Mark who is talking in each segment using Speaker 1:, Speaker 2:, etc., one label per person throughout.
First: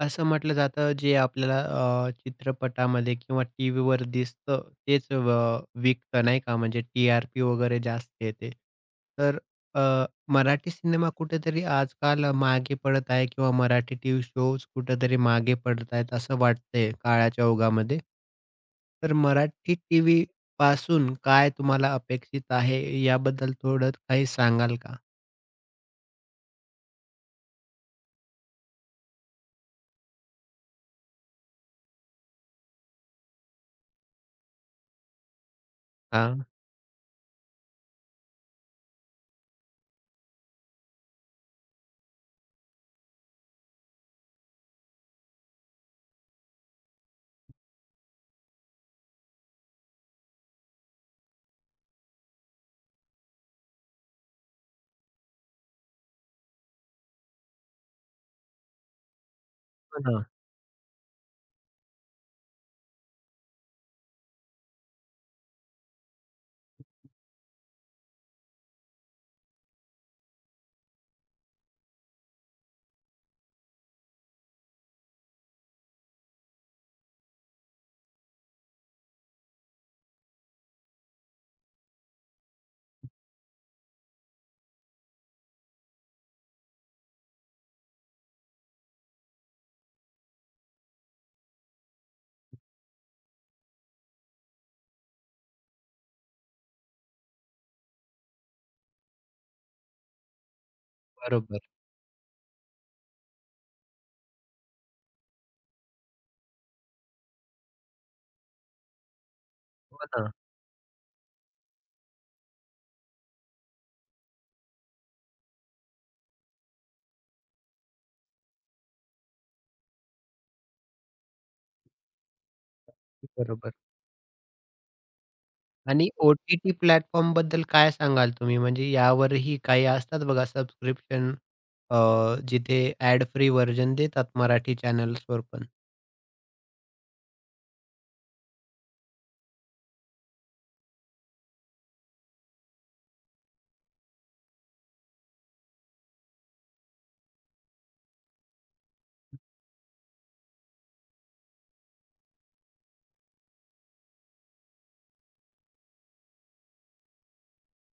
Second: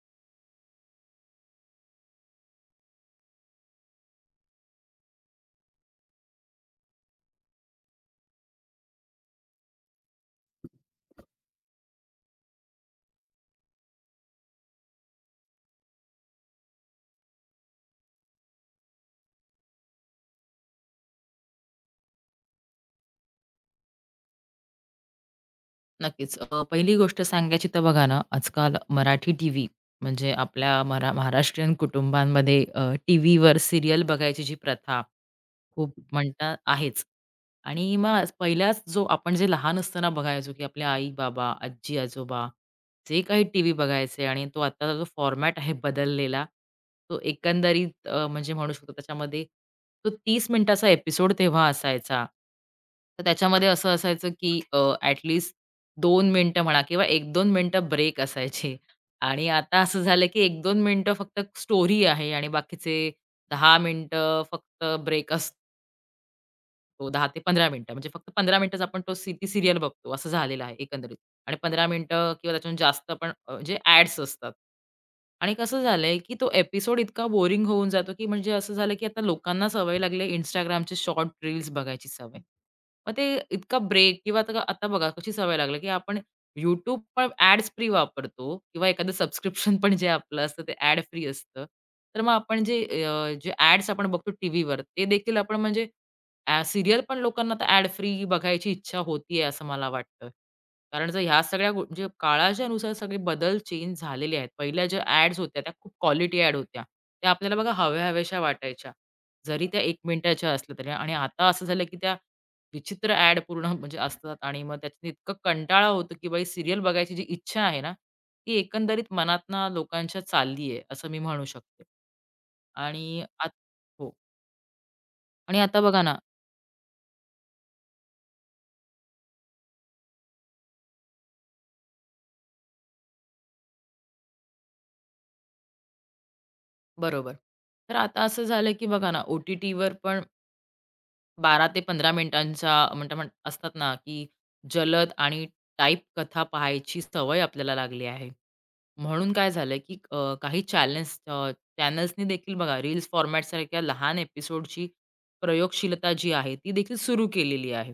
Speaker 1: असं म्हटलं जातं जे आपल्याला चित्रपटामध्ये किंवा टीव्हीवर दिसतं तेच विकतं नाही का म्हणजे टी-आर-पी वगैरे जास्त येते. तर अ, मराठी सिनेमा कुठेतरी आजकाल मागे पडत आहे किंवा मराठी टीव्ही शोज कुठेतरी मागे पडत आहेत असं वाटतंय काळाच्या ओघामध्ये. तर मराठी टीव्ही पासून काय तुम्हाला अपेक्षित आहे याबद्दल थोडं काही सांगाल का?
Speaker 2: नक्कीच. पहिली गोष्ट सांगायची तर बघा ना, आजकाल मराठी टीव्ही म्हणजे आपल्या महाराष्ट्रीयन कुटुंबांमध्ये टीव्हीवर सीरियल बघायची जी प्रथा खूप
Speaker 1: हां.
Speaker 2: म्हणता आहेच. आणि मग पहिलाच जो आपण जे लहान असताना बघायचो, की आपल्या आई-बाबा, आजी-आजोबा जे काही टीव्ही बघायचे आणि तो आता जो फॉर्मॅट आहे बदललेला, तो एकंदरीत म्हणजे म्हणू शकतो त्याच्यामध्ये तो 30 मिनिटाचा एपिसोड तेव्हा असायचा. तर त्याच्यामध्ये असं असायचं, की ॲट लीस्ट म्हणा किंवा 1-2 मिनिटं ब्रेक असायचे आणि आता
Speaker 1: हो
Speaker 2: असं
Speaker 1: ना.
Speaker 2: झालं, की 1-2 मिनिटं फक्त स्टोरी आहे आणि बाकीचे 10 मिनिटं फक्त ब्रेक तो 10 ते 15 मिनिटं. म्हणजे फक्त 15 मिनिटच आपण तो ती सीरियल बघतो असं झालेलं आहे एकंदरीत आणि 15 मिनिटं किंवा त्याच्याहून जास्त पण म्हणजे ॲड्स असतात. आणि कसं झालंय, की तो एपिसोड इतका बोरिंग होऊन जातो, की म्हणजे असं झालं, की आता लोकांना सवय लागली आहे Instagramचे शॉर्ट रील्स बघायची सवय. मग ते इतका ब्रेक किंवा आता आता बघा कशी सवय लागली, की आपण YouTube पण ॲड्स फ्री वापरतो किंवा एखादं सबस्क्रिप्शन पण जे आपलं असतं ते ॲड फ्री असतं. तर मग आपण जे ॲड्स आपण बघतो टीव्हीवर ते देखील आपण म्हणजे सीरियल पण लोकांना आता ॲड फ्री बघायची इच्छा होतीये असं मला वाटतं. कारण जर ह्या
Speaker 1: बरोबर.
Speaker 2: सगळ्या म्हणजे काळाच्या नुसार सगळे बदल चेंज झालेले आहेत. पहिल्या ज्या ॲड्स होत्या त्या खूप क्वालिटी ॲड होत्या. त्या आपल्याला बघा हव्या-हव्याशा वाटायच्या. जरी त्या 1
Speaker 1: हो ना.
Speaker 2: मिनिटाच्या असल्या तरी आणि आता असं झालं की त्या विचित्र ॲड पूर्ण म्हणजे असतात आणि मग त्याच्यात इतकं कंटाळा होतो की बाई सीरियल बघायची जी इच्छा आहे ना, ती एकंदरीत मनातनं लोकांच्या चालली आहे असं मी म्हणू शकते. आणि आत
Speaker 1: बरोबर.
Speaker 2: हो. आणि आता बघा
Speaker 1: आणि
Speaker 2: ना.
Speaker 1: ओ-टी-टी प्लॅटफॉर्मबद्दल काय सांगाल तुम्ही? म्हणजे यावरही काही असतात बघा सबस्क्रिप्शन अ, जिथे ॲड फ्री व्हर्जन देतात मराठी चॅनल्सवर पण.
Speaker 2: बरोबर. तर आता असं झालं, की बघा ना, ओ-टी-टीवर पण 12 ते 15 मिनिटांच्या म्हणता असतात ना, की जलद आणि टाइप कथा पाहायची सवय आपल्याला लागली आहे. म्हणून काय झालं, की काही चॅनल्सनी देखील बघा रील्स फॉर्मॅटसारख्या लहान एपिसोडची प्रयोगशीलता जी आहे, ती देखील सुरू केलेली आहे.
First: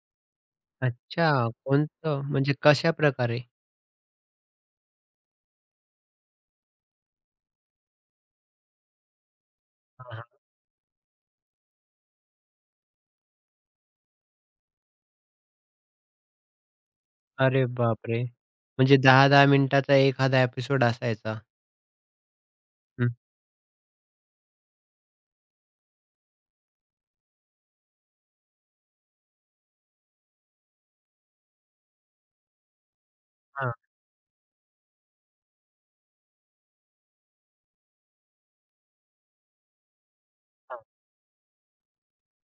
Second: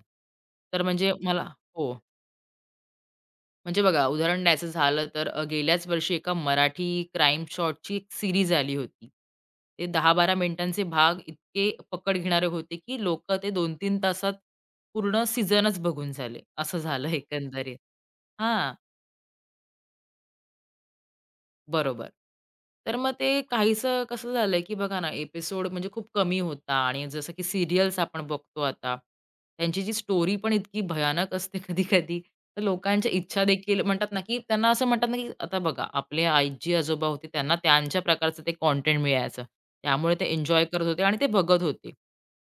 Speaker 2: तर म्हणजे मला
Speaker 1: अच्छा,
Speaker 2: हो.
Speaker 1: कोणतं? म्हणजे कशा प्रकारे?
Speaker 2: म्हणजे बघा, उदाहरण द्यायचं झालं तर गेल्याच वर्षी एका मराठी क्राईम शॉटची एक सीरीज आली होती. ते
Speaker 1: हां, हां.
Speaker 2: 10-12 मिनिटांचे भाग इतके पकड घेणारे होते, की लोकं ते 2-3 तासात पूर्ण सीझनच बघून झाले. असं झालं
Speaker 1: अरे
Speaker 2: एकंदरीत.
Speaker 1: बापरे!
Speaker 2: हां.
Speaker 1: म्हणजे 10-10 मिनिटाचा एखादा एपिसोड असायचा.
Speaker 2: बरोबर. तर
Speaker 1: हं,
Speaker 2: मग ते काहीसं कसं झालंय, की बघा ना, एपिसोड म्हणजे खूप कमी होता आणि जसं की सीरियल्स आपण बघतो आता, त्यांची जी स्टोरी पण इतकी भयानक असते कधी-कधी, तर लोकांच्या इच्छा
Speaker 1: हां,
Speaker 2: देखील म्हणतात ना, की त्यांना असं म्हणतात ना, की आता बघा आपले आजी-आजोबा होते त्यांना त्यांच्या प्रकारचं ते कंटेंट मिळायचं. त्यामुळे ते एन्जॉय
Speaker 1: हां.
Speaker 2: करत होते आणि ते बघत होते.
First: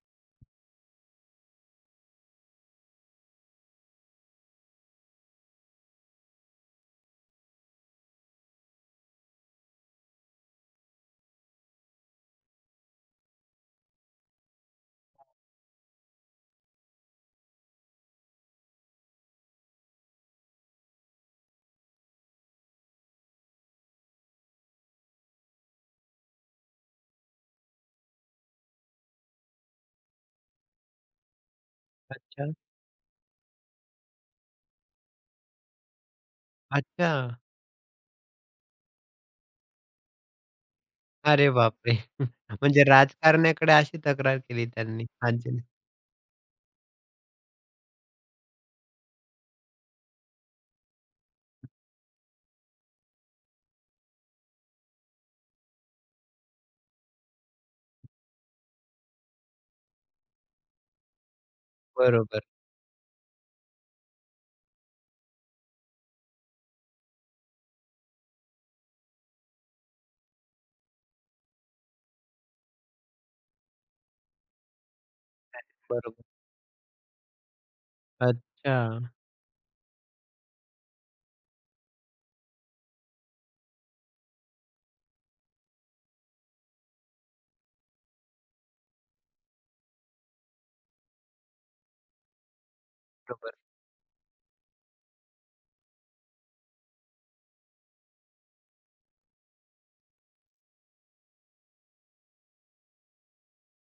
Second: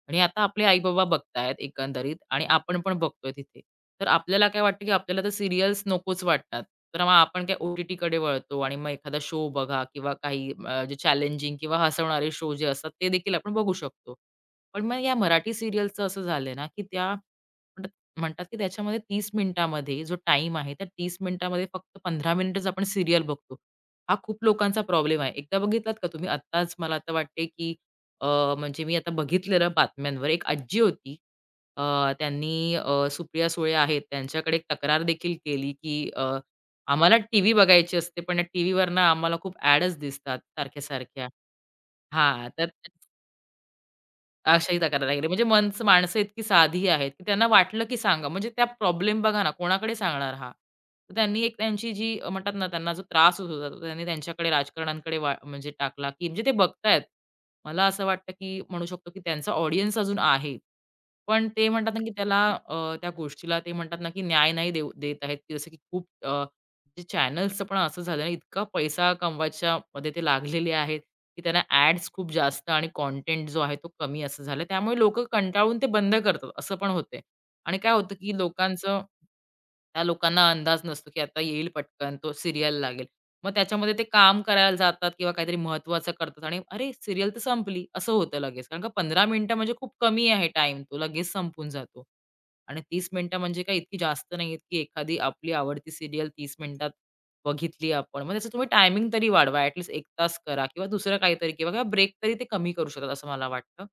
Speaker 2: आणि आता आपले आई-बाबा बघतायत एकंदरीत आणि आपण पण बघतोय तिथे. तर आपल्याला काय वाटतं, की आपल्याला तर सीरियल्स नकोच वाटतात. तर मग आपण काय ओ-टी-टीकडे वळतो आणि मग एखादा शो बघा किंवा काही जे चॅलेंजिंग किंवा हसवणारे शो जे असतात ते देखील आपण बघू शकतो. पण मग या मराठी सीरियलचं असं झालंय ना, की त्या म्हणतात म्हणतात, की त्याच्यामध्ये 30 मिनिटामध्ये जो टाईम आहे, त्या 30 मिनिटामध्ये फक्त 15 मिनिटच आपण सीरियल बघतो. हा खूप लोकांचा प्रॉब्लेम आहे. एकदा बघितलात का तुम्ही? आत्ताच मला आता वाटते, की म्हणजे मी आता बघितलेलं बातम्यांवर एक आजी होती.
Speaker 1: अच्छा,
Speaker 2: त्यांनी सुप्रिया सुळे आहेत त्यांच्याकडे एक तक्रार देखील केली, की
Speaker 1: अच्छा.
Speaker 2: "आम्हाला टीव्ही बघायची असते, पण या टीव्हीवर ना आम्हाला खूप ॲडच दिसतात सारख्या-सारख्या."
Speaker 1: अरे बापरे!
Speaker 2: हां, तर
Speaker 1: म्हणजे राजकारण्याकडे अशी तक्रार केली
Speaker 2: अशाही तक्रार
Speaker 1: त्यांनी
Speaker 2: लागली. म्हणजे
Speaker 1: आजीने.
Speaker 2: माणसं इतकी साधी आहेत, की त्यांना वाटलं की सांगा. म्हणजे त्या प्रॉब्लेम बघा ना, कोणाकडे सांगणार हा? तर त्यांनी एक त्यांची म्हणतात ना, त्यांना जो त्रास होत होता, तो त्यांनी त्यांच्याकडे राजकारण्यांकडे म्हणजे टाकला, की म्हणजे ते बघतायत. मला असं वाटतं, की म्हणू शकतो, की त्यांचा ऑडियन्स अजून आहे. पण ते म्हणतात ना, की त्याला
Speaker 1: बरोबर,
Speaker 2: अ, त्या गोष्टीला ते म्हणतात ना, की न्याय नाही देऊ देत आहेत. की जसं की खूप जे चॅनल्सचं पण असं झालं, ना, इतका पैसा कमवायच्या मध्ये ते लागलेले आहेत. की त्याला ॲड्स खूप जास्त आणि कंटेंट जो आहे तो कमी असं झालं. त्यामुळे लोकं कंटाळून ते बंद
Speaker 1: बरोबर.
Speaker 2: करतात, असं पण होते. आणि काय होतं, की
Speaker 1: अच्छा,
Speaker 2: लोकांचं त्या लोकांना अंदाज नसतो, की आता येईल पटकन तो सीरियल लागेल. मग त्याच्यामध्ये ते काम करायला जातात किंवा काहीतरी महत्त्वाचं करतात आणि अरे, सीरियल तर संपली, असं होतं लगेच. कारण का 15 मिनिटं म्हणजे खूप कमी आहे टाईम, तो लगेच संपून जातो. आणि 30 मिनिटं
Speaker 1: बरोबर.
Speaker 2: म्हणजे काही इतकी जास्त नाही आहेत, एखादी आपली आवडती सीरियल 30 मिनिटात बघितली आपण. मग त्याचं तुम्ही टायमिंग तरी वाढवा. ॲट लीस्ट 1 तास करा किंवा दुसरं काहीतरी किंवा किंवा ब्रेक तरी ते कमी करू शकतात असं मला वाटतं.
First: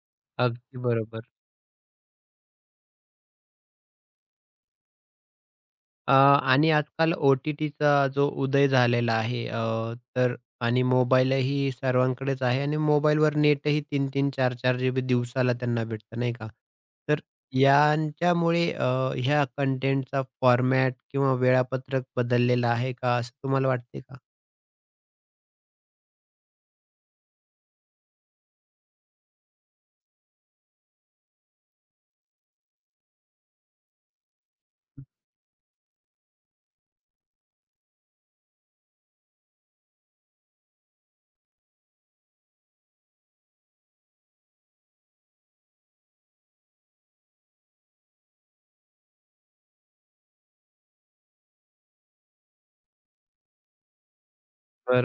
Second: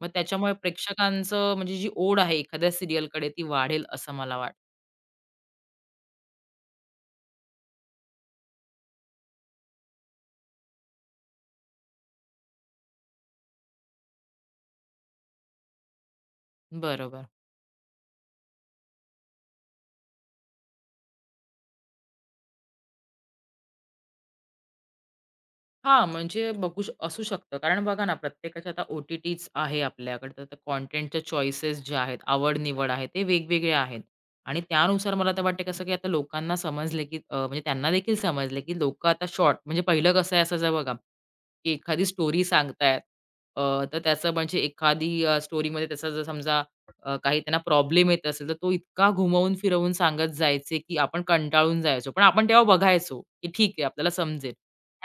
Speaker 2: मग त्याच्यामुळे
Speaker 1: अगदी बरोबर.
Speaker 2: प्रेक्षकांचं म्हणजे जी ओढ आहे एखाद्या सीरियलकडे ती वाढेल असं मला वाटतं.
Speaker 1: आणि आजकाल ओ-टी-टीचा जो उदय झालेला आहे तर आणि मोबाईलही सर्वांकडेच आहे आणि मोबाईलवर नेटही 3-3, 4-4 जीबी दिवसाला त्यांना भेटतं नाही का? तर
Speaker 2: बरोबर.
Speaker 1: यांच्यामुळे ह्या कंटेंटचा फॉर्मॅट किंवा वेळापत्रक बदललेलं आहे का, असं तुम्हाला वाटते का?
Speaker 2: हां, म्हणजे बघू श असू शकतं. कारण बघा ना प्रत्येकाच्या आता ओ-टी-टीच आहे आपल्याकडे. तर त्या चॉईसेस ज्या आहेत, आवड-निवड आहे ते वेगवेगळे आहेत. आणि त्यानुसार मला तर वाटतं कसं की आता लोकांना समजलं की म्हणजे त्यांना देखील समजलं की लोकं आता शॉर्ट म्हणजे पहिलं कसं असायचं बघा की एखादी स्टोरी सांगतायत, अ, तर त्याचं म्हणजे एखादी स्टोरीमध्ये त्याचा जर समजा काही त्यांना प्रॉब्लेम येत असेल, तर तो इतका घुमवून फिरवून सांगत जायचे, की आपण कंटाळून जायचो. पण आपण तेव्हा बघायचो, की ठीक आहे आपल्याला समजेल.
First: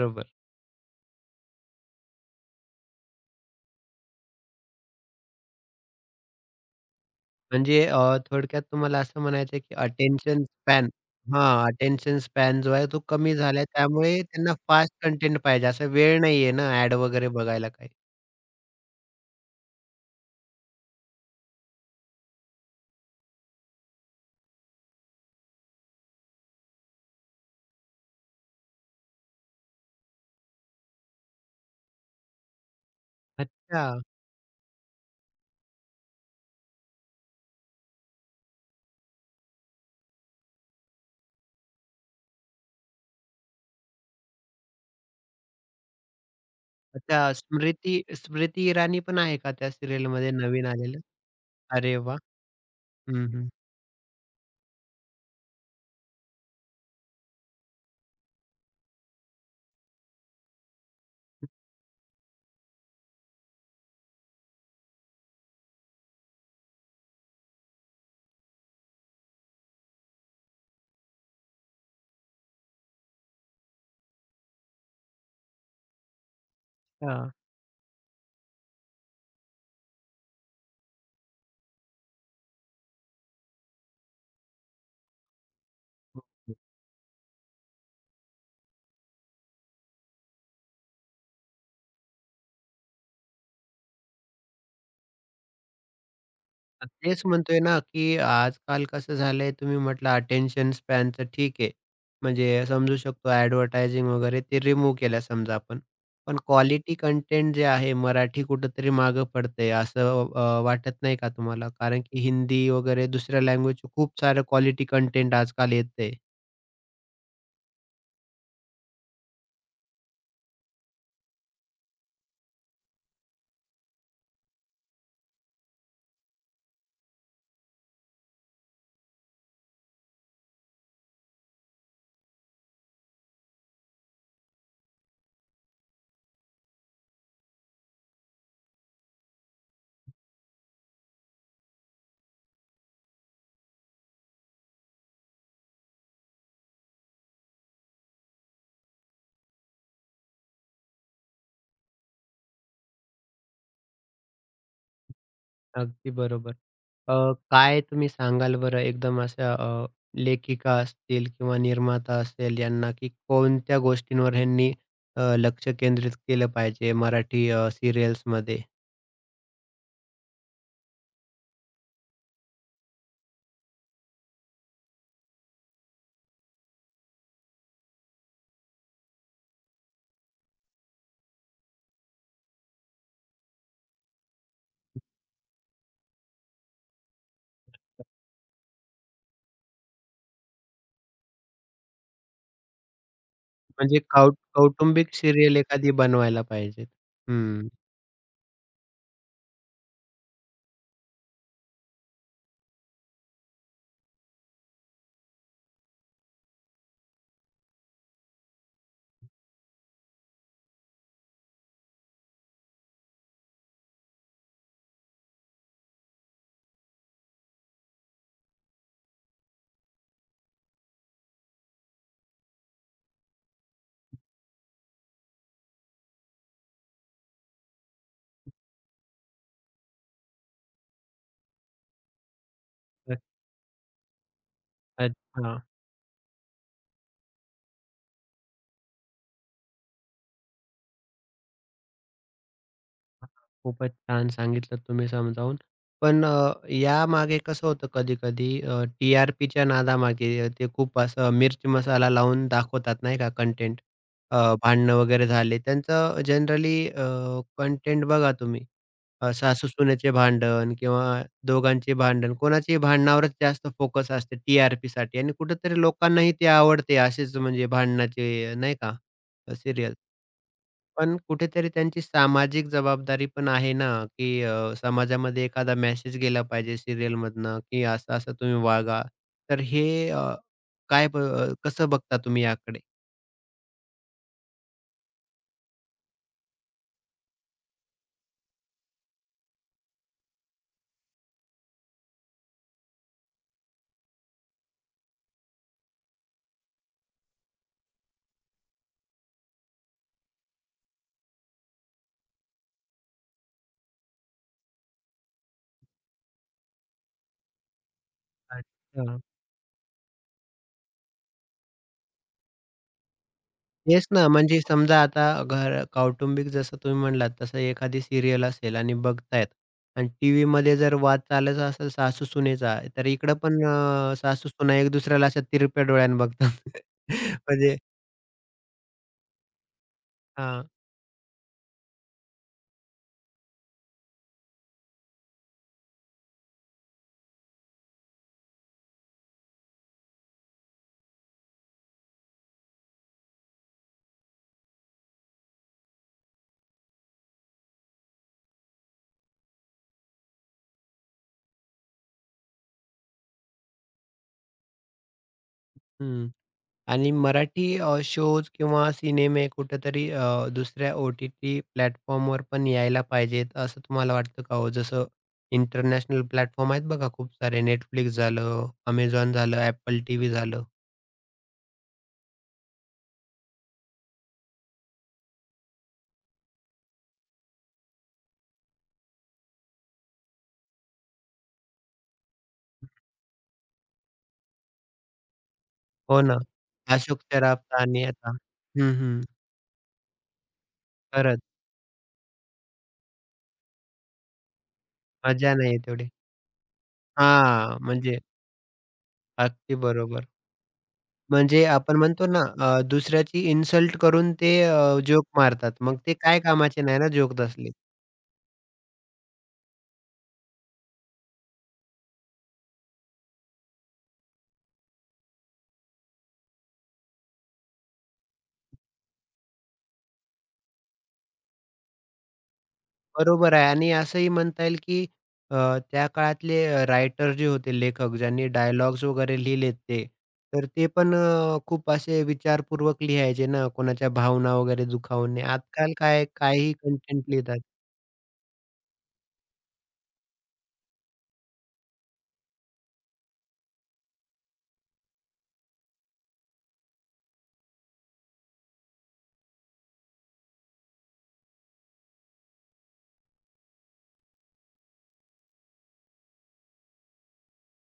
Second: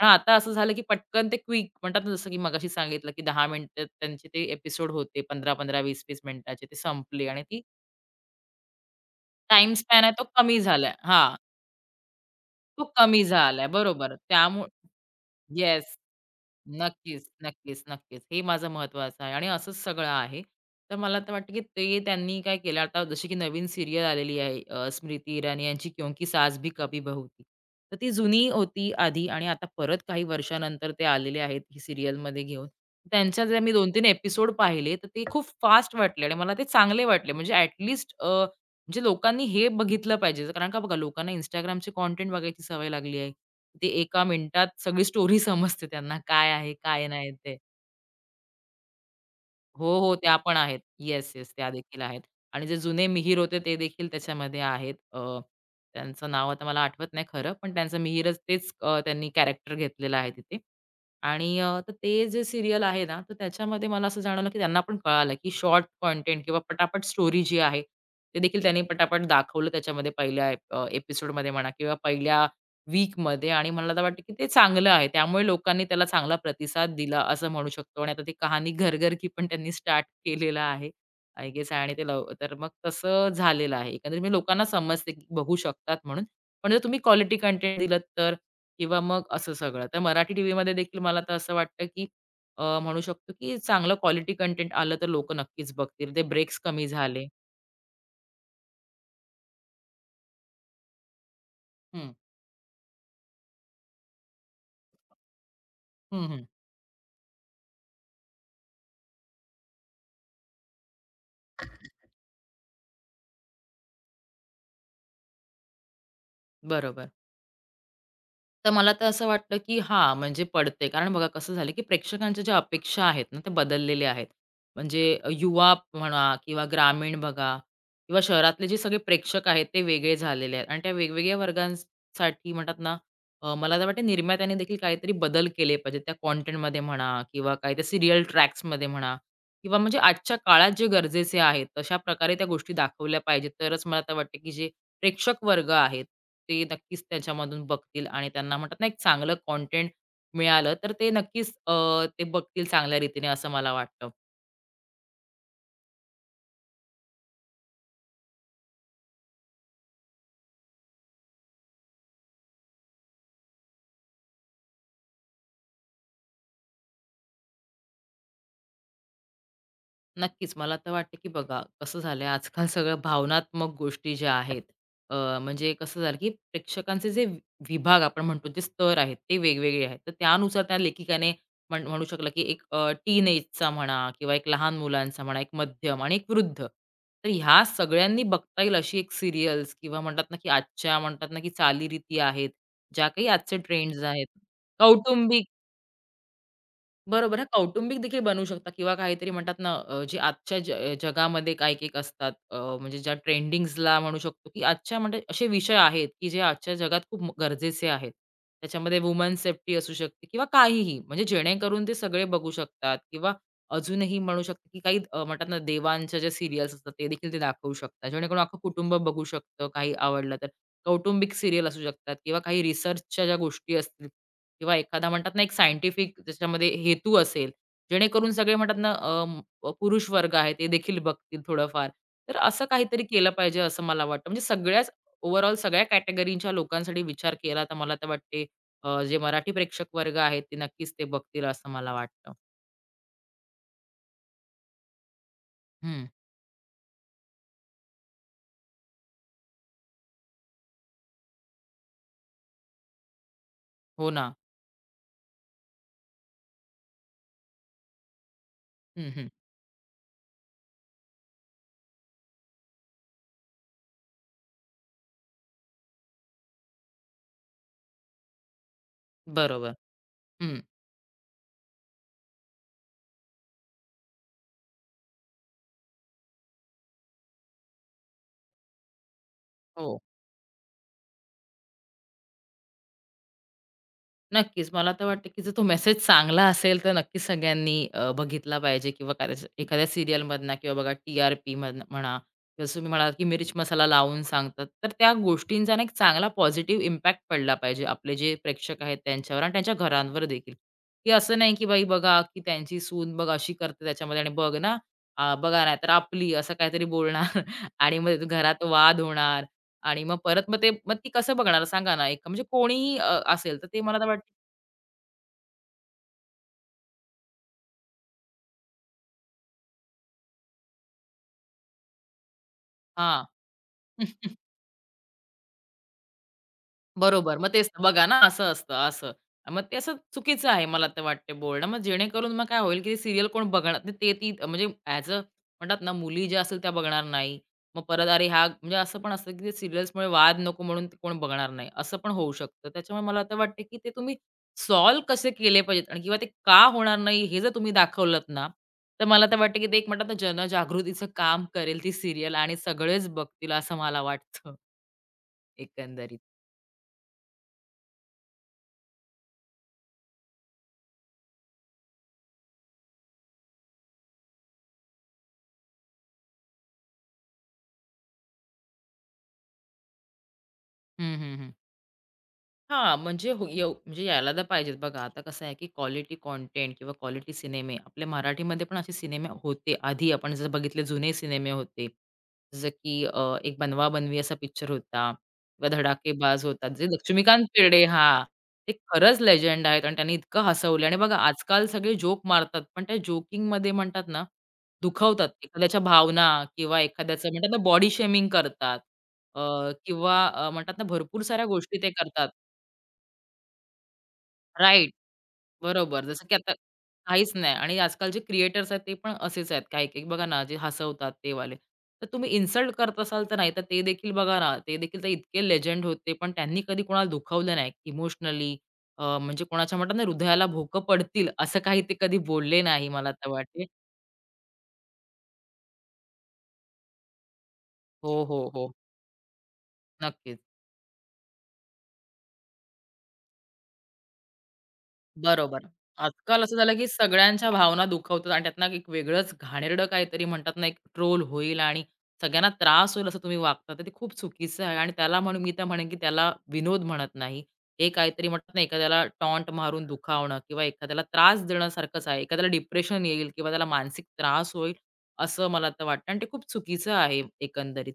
Speaker 2: पण आता असं झालं, की पटकन ते क्विक म्हणतात ना, जसं की मगाशी सांगितलं, की 10 मिनिटं त्यांचे ते एपिसोड होते 15-15, 20-20 मिनिटाचे ते संपले आणि ती
Speaker 1: म्हणजे थोडक्यात तुम्हाला असं म्हणायचं आहे,
Speaker 2: टाईम
Speaker 1: की
Speaker 2: स्पॅन आहे तो
Speaker 1: अटेन्शन
Speaker 2: कमी
Speaker 1: स्पॅन
Speaker 2: झालाय. हां,
Speaker 1: हां, अटेन्शन स्पॅन जो
Speaker 2: तो
Speaker 1: आहे तो
Speaker 2: कमी
Speaker 1: कमी झाला
Speaker 2: झालाय. बरोबर.
Speaker 1: त्यामुळे त्यांना
Speaker 2: त्यामुळे
Speaker 1: फास्ट कंटेंट पाहिजे. असा
Speaker 2: येस.
Speaker 1: वेळ नाहीये ना ॲड
Speaker 2: नक्कीच,
Speaker 1: वगैरे बघायला
Speaker 2: नक्कीच,
Speaker 1: काही.
Speaker 2: नक्कीच. हे माझं महत्त्वाचं आहे आणि असंच सगळं आहे. तर मला तर वाटतं, की ते त्यांनी काय केलं आता जशी की नवीन सीरियल आलेली आहे, स्मृती इराणी यांची क्यों सास भी कभी बहू थी. तर ती जुनी होती आधी आणि आता परत काही वर्षानंतर ते आलेले आहेत ही सीरियलमध्ये घेऊन. त्यांच्या जर मी
Speaker 1: अच्छा.
Speaker 2: 2-3 एपिसोड पाहिले, तर ते खूप फास्ट वाटले आणि मला ते चांगले वाटले. म्हणजे लोकांनी हे बघितलं पाहिजे. कारण का बघा लोकांना Instagramची कंटेंट बघायची सवय लागली आहे. ते एका मिनिटात सगळी स्टोरी समजते त्यांना काय आहे, काय नाही
Speaker 1: अच्छा.
Speaker 2: ते.
Speaker 1: स्मृती स्मृती इराणी पण आहे का त्या
Speaker 2: हो, हो.
Speaker 1: सीरियलमध्ये
Speaker 2: त्या पण
Speaker 1: नवीन
Speaker 2: आहेत.
Speaker 1: आलेलं?
Speaker 2: Yes, yes. त्या
Speaker 1: अरे
Speaker 2: देखील
Speaker 1: वाह!
Speaker 2: आहेत. आणि जे जुने
Speaker 1: हं,
Speaker 2: मिहीर
Speaker 1: हं.
Speaker 2: होते ते देखील त्याच्यामध्ये आहेत. त्यांचं नाव आता मला आठवत नाही खरं, पण त्यांचं मिहीरच तेच त्यांनी कॅरेक्टर घेतलेलं आहे तिथे. आणि तर ते जे सीरियल आहे ना, तर त्याच्यामध्ये मला असं जाणवलं, की त्यांना पण कळालं, की शॉर्ट कंटेंट किंवा पटापट स्टोरी जी आहे, ते देखील त्यांनी पटापट दाखवलं त्याच्यामध्ये पहिल्या एपिसोडमध्ये म्हणा किंवा पहिल्या वीकमध्ये आणि मला तर वाटतं की ते चांगलं आहे. त्यामुळे लोकांनी त्याला चांगला प्रतिसाद दिला
Speaker 1: अच्छा.
Speaker 2: असं म्हणू शकतो आणि आता ती कहाणी घर घर की पण त्यांनी स्टार्ट केलेला आहे. आय गेस आणि ते लव तर मग तसं झालेलं आहे. एकंदरीत म्हणजे लोकांना समजते की बघू शकतात
Speaker 1: हं,
Speaker 2: म्हणून.
Speaker 1: हं.
Speaker 2: पण जर तुम्ही क्वालिटी कंटेंट दिलत तर किंवा मग असं सगळं. तर मराठी टीव्हीमध्ये देखील मला तर असं वाटतं की म्हणू शकतो की चांगलं क्वालिटी कंटेंट आलं तर लोकं नक्कीच बघतील. ते ब्रेक्स कमी
Speaker 1: तर तेच
Speaker 2: झाले.
Speaker 1: म्हणतोय ना, की आजकाल कसं झालंय तुम्ही म्हटलं अटेन्शन स्पॅनचं ठीक आहे.
Speaker 2: हं,
Speaker 1: म्हणजे समजू शकतो ॲडव्हर्टायझिंग वगैरे ते रिमूव्ह केल्या समजा आपण.
Speaker 2: हं,
Speaker 1: पण
Speaker 2: हं.
Speaker 1: क्वालिटी कंटेंट जे आहे मराठी कुठेतरी मागं पडतंय असं वाटत नाही का तुम्हाला? कारण की हिंदी वगैरे दुसऱ्या लँग्वेजचं खूप सारं क्वालिटी कंटेंट आजकाल येतंय.
Speaker 2: बरोबर. तर मला तर असं वाटलं, की हां, म्हणजे पडते. कारण बघा कसं झालं, की प्रेक्षकांच्या ज्या अपेक्षा आहेत ना, त्या बदललेल्या आहेत. म्हणजे युवा म्हणा किंवा ग्रामीण बघा किंवा शहरातले जे सगळे प्रेक्षक आहेत, ते वेगळे झालेले आहेत आणि त्या वेगवेगळ्या वर्गांसाठी म्हणतात ना, मला तर वाटतं निर्मात्याने देखील काहीतरी बदल केले पाहिजेत. त्या कंटेंटमध्ये म्हणा किंवा काही त्या सीरियल ट्रॅक्समध्ये म्हणा किंवा म्हणजे आजच्या काळात जे गरजेचे आहेत, तशा प्रकारे त्या गोष्टी दाखवल्या पाहिजेत. तरच मला तर वाटतं, की जे प्रेक्षक वर्ग आहेत, ते नक्कीच त्याच्यामधून बघतील आणि त्यांना म्हणतात ना, एक चांगलं कंटेंट मिळालं, तर ते नक्कीच ते बघतील चांगल्या रीतीने असं मला वाटतं.
Speaker 1: अगदी बरोबर. काय तुम्ही सांगाल बरं एकदम अशा लेखिका असतील किंवा निर्माता असेल यांना, की कोणत्या गोष्टींवर ह्यांनी लक्ष केंद्रित केलं पाहिजे मराठी सीरियल्समध्ये?
Speaker 2: नक्कीच. मला तर वाटतं, की बघा कसं झालंय आजकाल सगळं भावनात्मक गोष्टी ज्या आहेत, अ, म्हणजे कसं झालं, की प्रेक्षकांचे जे वि विभाग आपण म्हणतो जे स्तर आहेत ते वेगवेगळे आहेत. तर त्यानुसार त्या लेखिकाने म्हणू शकलं, की एक टीनएजचा म्हणा किंवा एक लहान मुलांचा म्हणा, एक मध्यम आणि एक वृद्ध. तर ह्या सगळ्यांनी बघता येईल अशी एक सीरियल्स किंवा म्हणतात ना, की आजच्या म्हणतात ना, की चालीरीती आहेत, ज्या काही आजचे
Speaker 1: म्हणजे
Speaker 2: ट्रेंड्स आहेत,
Speaker 1: कौटुंबिक
Speaker 2: कौटुंबिक
Speaker 1: सीरियल एखादी बनवायला पाहिजे.
Speaker 2: बरोबर हां,
Speaker 1: हं.
Speaker 2: कौटुंबिक देखील बनवू शकता किंवा काहीतरी म्हणतात ना, जे आजच्या जगामध्ये काही एक असतात म्हणजे ज्या ट्रेंडिंग्जला म्हणू शकतो, की आजच्या म्हणजे असे विषय आहेत, की जे आजच्या जगात खूप गरजेचे आहेत. त्याच्यामध्ये वुमन सेफ्टी असू शकते किंवा काहीही, म्हणजे जेणेकरून ते सगळे बघू शकतात किंवा अजूनही म्हणू शकतो, की काही म्हणतात ना, देवांच्या ज्या सीरियल्स असतात, ते देखील ते दाखवू शकतात. जेणेकरून अख्खं कुटुंब बघू शकतं, काही आवडलं तर. कौटुंबिक सीरियल असू शकतात किंवा काही रिसर्चच्या ज्या गोष्टी असतील, किंवा एखादा म्हणतात ना, एक सायंटिफिक त्याच्यामध्ये हेतू असेल, जेणेकरून सगळे म्हणतात ना, पुरुष वर्ग आहे ते देखील बघतील थोडंफार. तर असं काहीतरी
Speaker 1: अ,
Speaker 2: केलं पाहिजे असं मला वाटतं. म्हणजे सगळ्याच ओव्हरऑल
Speaker 1: अच्छा.
Speaker 2: सगळ्या कॅटेगरीच्या लोकांसाठी विचार केला तर मला तर वाटते जे मराठी प्रेक्षक वर्ग आहेत ते नक्कीच ते बघतील असं मला वाटतं.
Speaker 1: हां, खूपच छान सांगितलं तुम्ही समजावून.
Speaker 2: हं.
Speaker 1: पण यामागे कसं होतं कधी-कधी टी-आर-पीच्या नादामागे ते खूप असं मिर्च मसाला लावून दाखवतात नाही का कंटेंट.
Speaker 2: हो ना.
Speaker 1: भांडणं वगैरे झाले त्यांचं जनरली कंटेंट बघा तुम्ही
Speaker 2: हं, हं.
Speaker 1: सासू-सुनेचे भांडण किंवा दोघांचे भांडण, कोणाचेही भांडणावरच जास्त फोकस असते टी-आर-पीसाठी आणि कुठेतरी लोकांनाही ते आवडते असेच म्हणजे भांडणाचे नाही का अ,
Speaker 2: बरोबर. हं.
Speaker 1: पण कुठेतरी त्यांची सामाजिक जबाबदारी पण आहे ना, की समाजामध्ये एखादा मेसेज गेला पाहिजे सीरियलमधनं, की असं-असं तुम्ही वागा. तर हे
Speaker 2: हो.
Speaker 1: काय कसं बघता तुम्ही याकडे?
Speaker 2: नक्कीच. मला तर वाटतं, की जर तो मेसेज चांगला असेल, तर नक्कीच सगळ्यांनी बघितला पाहिजे किंवा कदाचित एखाद्या सीरियलमधनं किंवा बघा टी-आर-पी मधनं म्हणा किंवा जसं तुम्ही म्हणालात, की मिर्च मसाला लावून सांगतात. तर त्या गोष्टींचा ना एक चांगला पॉझिटिव्ह इम्पॅक्ट पडला पाहिजे आपले जे प्रेक्षक आहेत त्यांच्यावर आणि त्यांच्या घरांवर देखील. की असं नाही, की बाई बघा, की त्यांची सून बघ अशी करते त्याच्यामध्ये आणि बघ ना, बघा नाहीतर आपली असं काहीतरी बोलणार आणि मग घरात वाद
Speaker 1: अच्छा.
Speaker 2: होणार आणि मग परत मग ती कसं बघणार सांगा ना? एक म्हणजे कोणीही असेल तर ते मला तर
Speaker 1: तेच ना,
Speaker 2: वाटतं.
Speaker 1: म्हणजे समजा आता घर कौटुंबिक जसं तुम्ही म्हणलात, तसं एखादी सीरियल असेल आणि बघतायत आणि टीव्हीमध्ये जर वाद चालायचा असेल सासू-सुनेचा, तर
Speaker 2: हां.
Speaker 1: इकडं पण सासू-सुना एक दुसऱ्याला अशा तिरप्या डोळ्यानं बघतात.
Speaker 2: बरोबर. मग तेच
Speaker 1: म्हणजे
Speaker 2: ना, बघा ना, असं असतं, असं. मग ते असं चुकीचं
Speaker 1: हां,
Speaker 2: आहे मला तर वाटते बोलणं. मग जेणेकरून मग काय होईल, की सीरियल कोण बघणार ते ते ती म्हणजे ॲज अ म्हणतात ना, मुली ज्या असतील त्या बघणार नाही. मग परत अरे हा म्हणजे असं पण असतं, की ते सीरियल्समुळे वाद नको म्हणून ते कोण बघणार नाही, असं पण होऊ शकतं. त्याच्यामुळे मला तर वाटते, की ते तुम्ही सॉल्व्ह कसे केले पाहिजेत आणि किंवा ते का होणार नाही हे जर तुम्ही दाखवलत ना, तर मला तर वाटतं, की ते एक म्हणतात ना, जनजागृतीचं काम करेल ती सीरियल आणि सगळेच बघतील असं मला वाटतं एकंदरीत.
Speaker 1: हं. आणि मराठी शोज किंवा सिनेमे कुठेतरी दुसऱ्या ओ-टी-टी प्लॅटफॉर्मवर पण यायला पाहिजेत, असं तुम्हाला वाटतं का हो? जसं इंटरनॅशनल प्लॅटफॉर्म आहेत बघा खूप सारे Netflix झालं, Amazon झालं, Apple TV झालं.
Speaker 2: हं, हं, हं. हां, म्हणजे हो येऊ म्हणजे यायला तर पाहिजेत. बघा आता कसं आहे, की क्वालिटी कंटेंट किंवा क्वालिटी सिनेमे आपल्या मराठीमध्ये पण असे सिनेमे होते. आधी आपण जर बघितले जुने सिनेमे होते. जसं की एक बनवा-बनवी असा पिक्चर होता किंवा
Speaker 1: हो ना.
Speaker 2: धडाकेबाज होता. जे
Speaker 1: अशोक
Speaker 2: लक्ष्मीकांत
Speaker 1: सराफ,
Speaker 2: बेर्डे
Speaker 1: तान्या
Speaker 2: हां,
Speaker 1: आता
Speaker 2: ते
Speaker 1: हं,
Speaker 2: खरंच
Speaker 1: हं.
Speaker 2: लेजेंड आहेत आणि त्यांनी इतकं हसवलं आणि बघा
Speaker 1: खरंच
Speaker 2: आजकाल सगळे जोक मारतात. पण त्या जोकिंगमध्ये म्हणतात ना, दुखवतात
Speaker 1: मजा नाहीये
Speaker 2: एखाद्याच्या
Speaker 1: तेवढी.
Speaker 2: भावना किंवा एखाद्याचं म्हणतात ना,
Speaker 1: हां,
Speaker 2: बॉडी
Speaker 1: म्हणजे
Speaker 2: शेमिंग करतात. अ,
Speaker 1: अगदी
Speaker 2: किंवा
Speaker 1: बरोबर.
Speaker 2: म्हणतात ना, भरपूर साऱ्या
Speaker 1: म्हणजे
Speaker 2: गोष्टी ते
Speaker 1: आपण म्हणतो
Speaker 2: करतात.
Speaker 1: ना दुसऱ्याची इन्सल्ट करून ते
Speaker 2: राइट.
Speaker 1: जोक मारतात. मग
Speaker 2: बरोबर.
Speaker 1: ते
Speaker 2: जसं की
Speaker 1: काय
Speaker 2: आता
Speaker 1: कामाचे नाही ना
Speaker 2: काहीच
Speaker 1: जोक
Speaker 2: नाही
Speaker 1: तसले.
Speaker 2: आणि आजकाल जे क्रिएटर्स आहेत ते पण असेच आहेत काही-काही बघा ना, जे हसवतात ते वाले. तर तुम्ही इन्सल्ट करत असाल तर नाही, तर ते देखील बघा ना, ते देखील तर इतके लेजंड होते, पण त्यांनी कधी कोणाला दुखावलं नाही इमोशनली म्हणजे कोणाच्या म्हणतात ना, हृदयाला भोकं पडतील असं काही ते कधी बोलले नाही मला तर
Speaker 1: बरोबर
Speaker 2: वाटते.
Speaker 1: आहे आणि असंही म्हणता येईल की अ, त्या काळातले रायटर जे होते,
Speaker 2: हो,
Speaker 1: लेखक ज्यांनी
Speaker 2: हो, हो.
Speaker 1: डायलॉग्स वगैरे लिहिलेत ते,
Speaker 2: नक्कीच.
Speaker 1: तर ते पण खूप असे विचारपूर्वक लिहायचे ना, कोणाच्या भावना वगैरे दुखावून नये.
Speaker 2: बरोबर.
Speaker 1: आजकाल काय
Speaker 2: आजकाल असं
Speaker 1: काहीही
Speaker 2: झालं, की
Speaker 1: कंटेंट
Speaker 2: सगळ्यांच्या
Speaker 1: लिहितात.
Speaker 2: भावना दुखवतात आणि त्यातनं एक वेगळंच घाणेरडं काहीतरी म्हणतात ना, एक ट्रोल होईल आणि सगळ्यांना त्रास होईल असं तुम्ही वागता, तर ते खूप चुकीचं आहे आणि त्याला म्हणून मी तर म्हणेन, की त्याला विनोद म्हणत नाही. हे काहीतरी म्हणतात ना, एखाद्याला टॉन्ट मारून दुखावणं किंवा एखाद्याला त्रास देण्यासारखंच आहे. एखाद्याला डिप्रेशन येईल किंवा त्याला मानसिक त्रास होईल असं मला तर वाटतं आणि ते खूप चुकीचं आहे एकंदरीत.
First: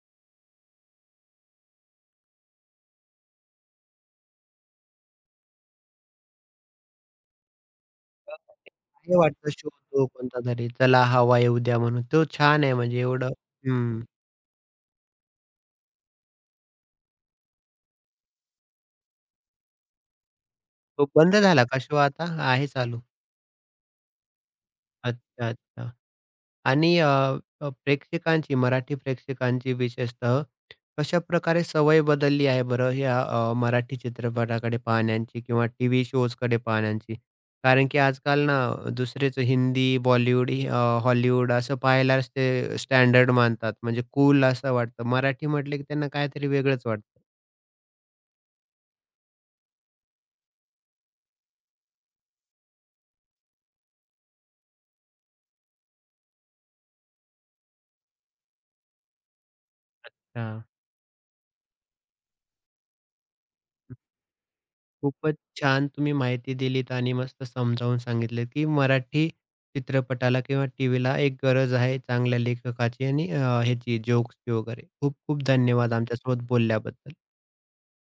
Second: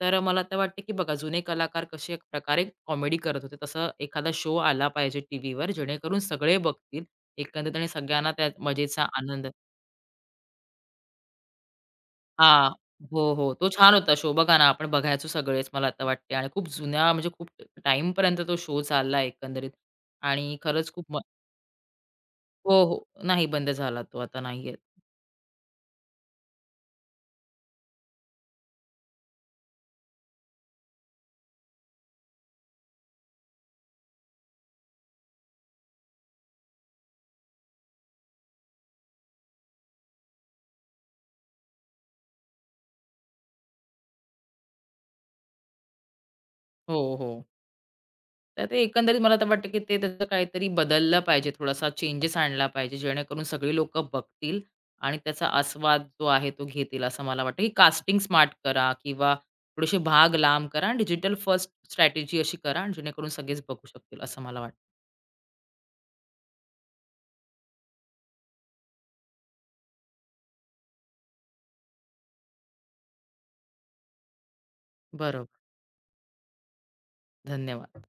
Speaker 2: तर मला तर वाटतं, की बघा जुने कलाकार कसे एक प्रकारे कॉमेडी करत होते, तसं एखादा शो आला पाहिजे टीव्हीवर जेणेकरून सगळे बघतील एकंदरीत आणि सगळ्यांना त्या मजेचा
Speaker 1: हे
Speaker 2: आनंद.
Speaker 1: वाटतं शोधतो कोणता तरी, चला हवा येऊ द्या म्हणून. तो छान
Speaker 2: हां.
Speaker 1: आहे म्हणजे
Speaker 2: हो,
Speaker 1: एवढं
Speaker 2: हो. तो छान
Speaker 1: हं.
Speaker 2: होता शो. बघा ना, आपण बघायचो सगळेच मला आता वाटते आणि खूप जुन्या म्हणजे खूप टाईमपर्यंत तो शो चालला एकंदरीत आणि खरंच खूप
Speaker 1: तो बंद झाला का शो आता? आहे
Speaker 2: हो,
Speaker 1: चालू?
Speaker 2: हो. नाही बंद झाला तो, आता नाहीये.
Speaker 1: अच्छा, अच्छा. आणि प्रेक्षकांची, मराठी प्रेक्षकांची विशेषतः कशा प्रकारे सवय बदलली आहे बरं ह्या मराठी चित्रपटाकडे पाहण्याची किंवा टीव्ही शोजकडे पाहण्याची? कारण की आजकाल ना दुसरेच हिंदी, बॉलिवूड, हॉलिवूड असं पाहायलाच ते स्टँडर्ड मानतात. म्हणजे कूल असं वाटतं. मराठी म्हटलं की त्यांना काहीतरी वेगळंच वाटतं.
Speaker 2: हो, हो. तर ते एकंदरीत मला तर वाटतं, की ते त्याचं काहीतरी बदललं पाहिजे, थोडासा चेंजेस आणला पाहिजे, जेणेकरून सगळी लोकं बघतील आणि त्याचा आस्वाद जो आहे तो घेतील, असं मला वाटतं, की कास्टिंग स्मार्ट करा किंवा थोडेसे भाग
Speaker 1: हां.
Speaker 2: लांब करा आणि डिजिटल फर्स्ट स्ट्रॅटेजी अशी करा, जेणेकरून सगळेच बघू शकतील, असं मला वाटतं.
Speaker 1: खूपच छान तुम्ही माहिती दिलीत आणि मस्त समजावून सांगितलं की मराठी चित्रपटाला किंवा टी व्हीला एक गरज आहे चांगल्या लेखकाची आणि ह्याची जोक्सची वगैरे. खूप खूप
Speaker 2: बरोबर.
Speaker 1: धन्यवाद आमच्यासोबत बोलल्याबद्दल.
Speaker 2: धन्यवाद.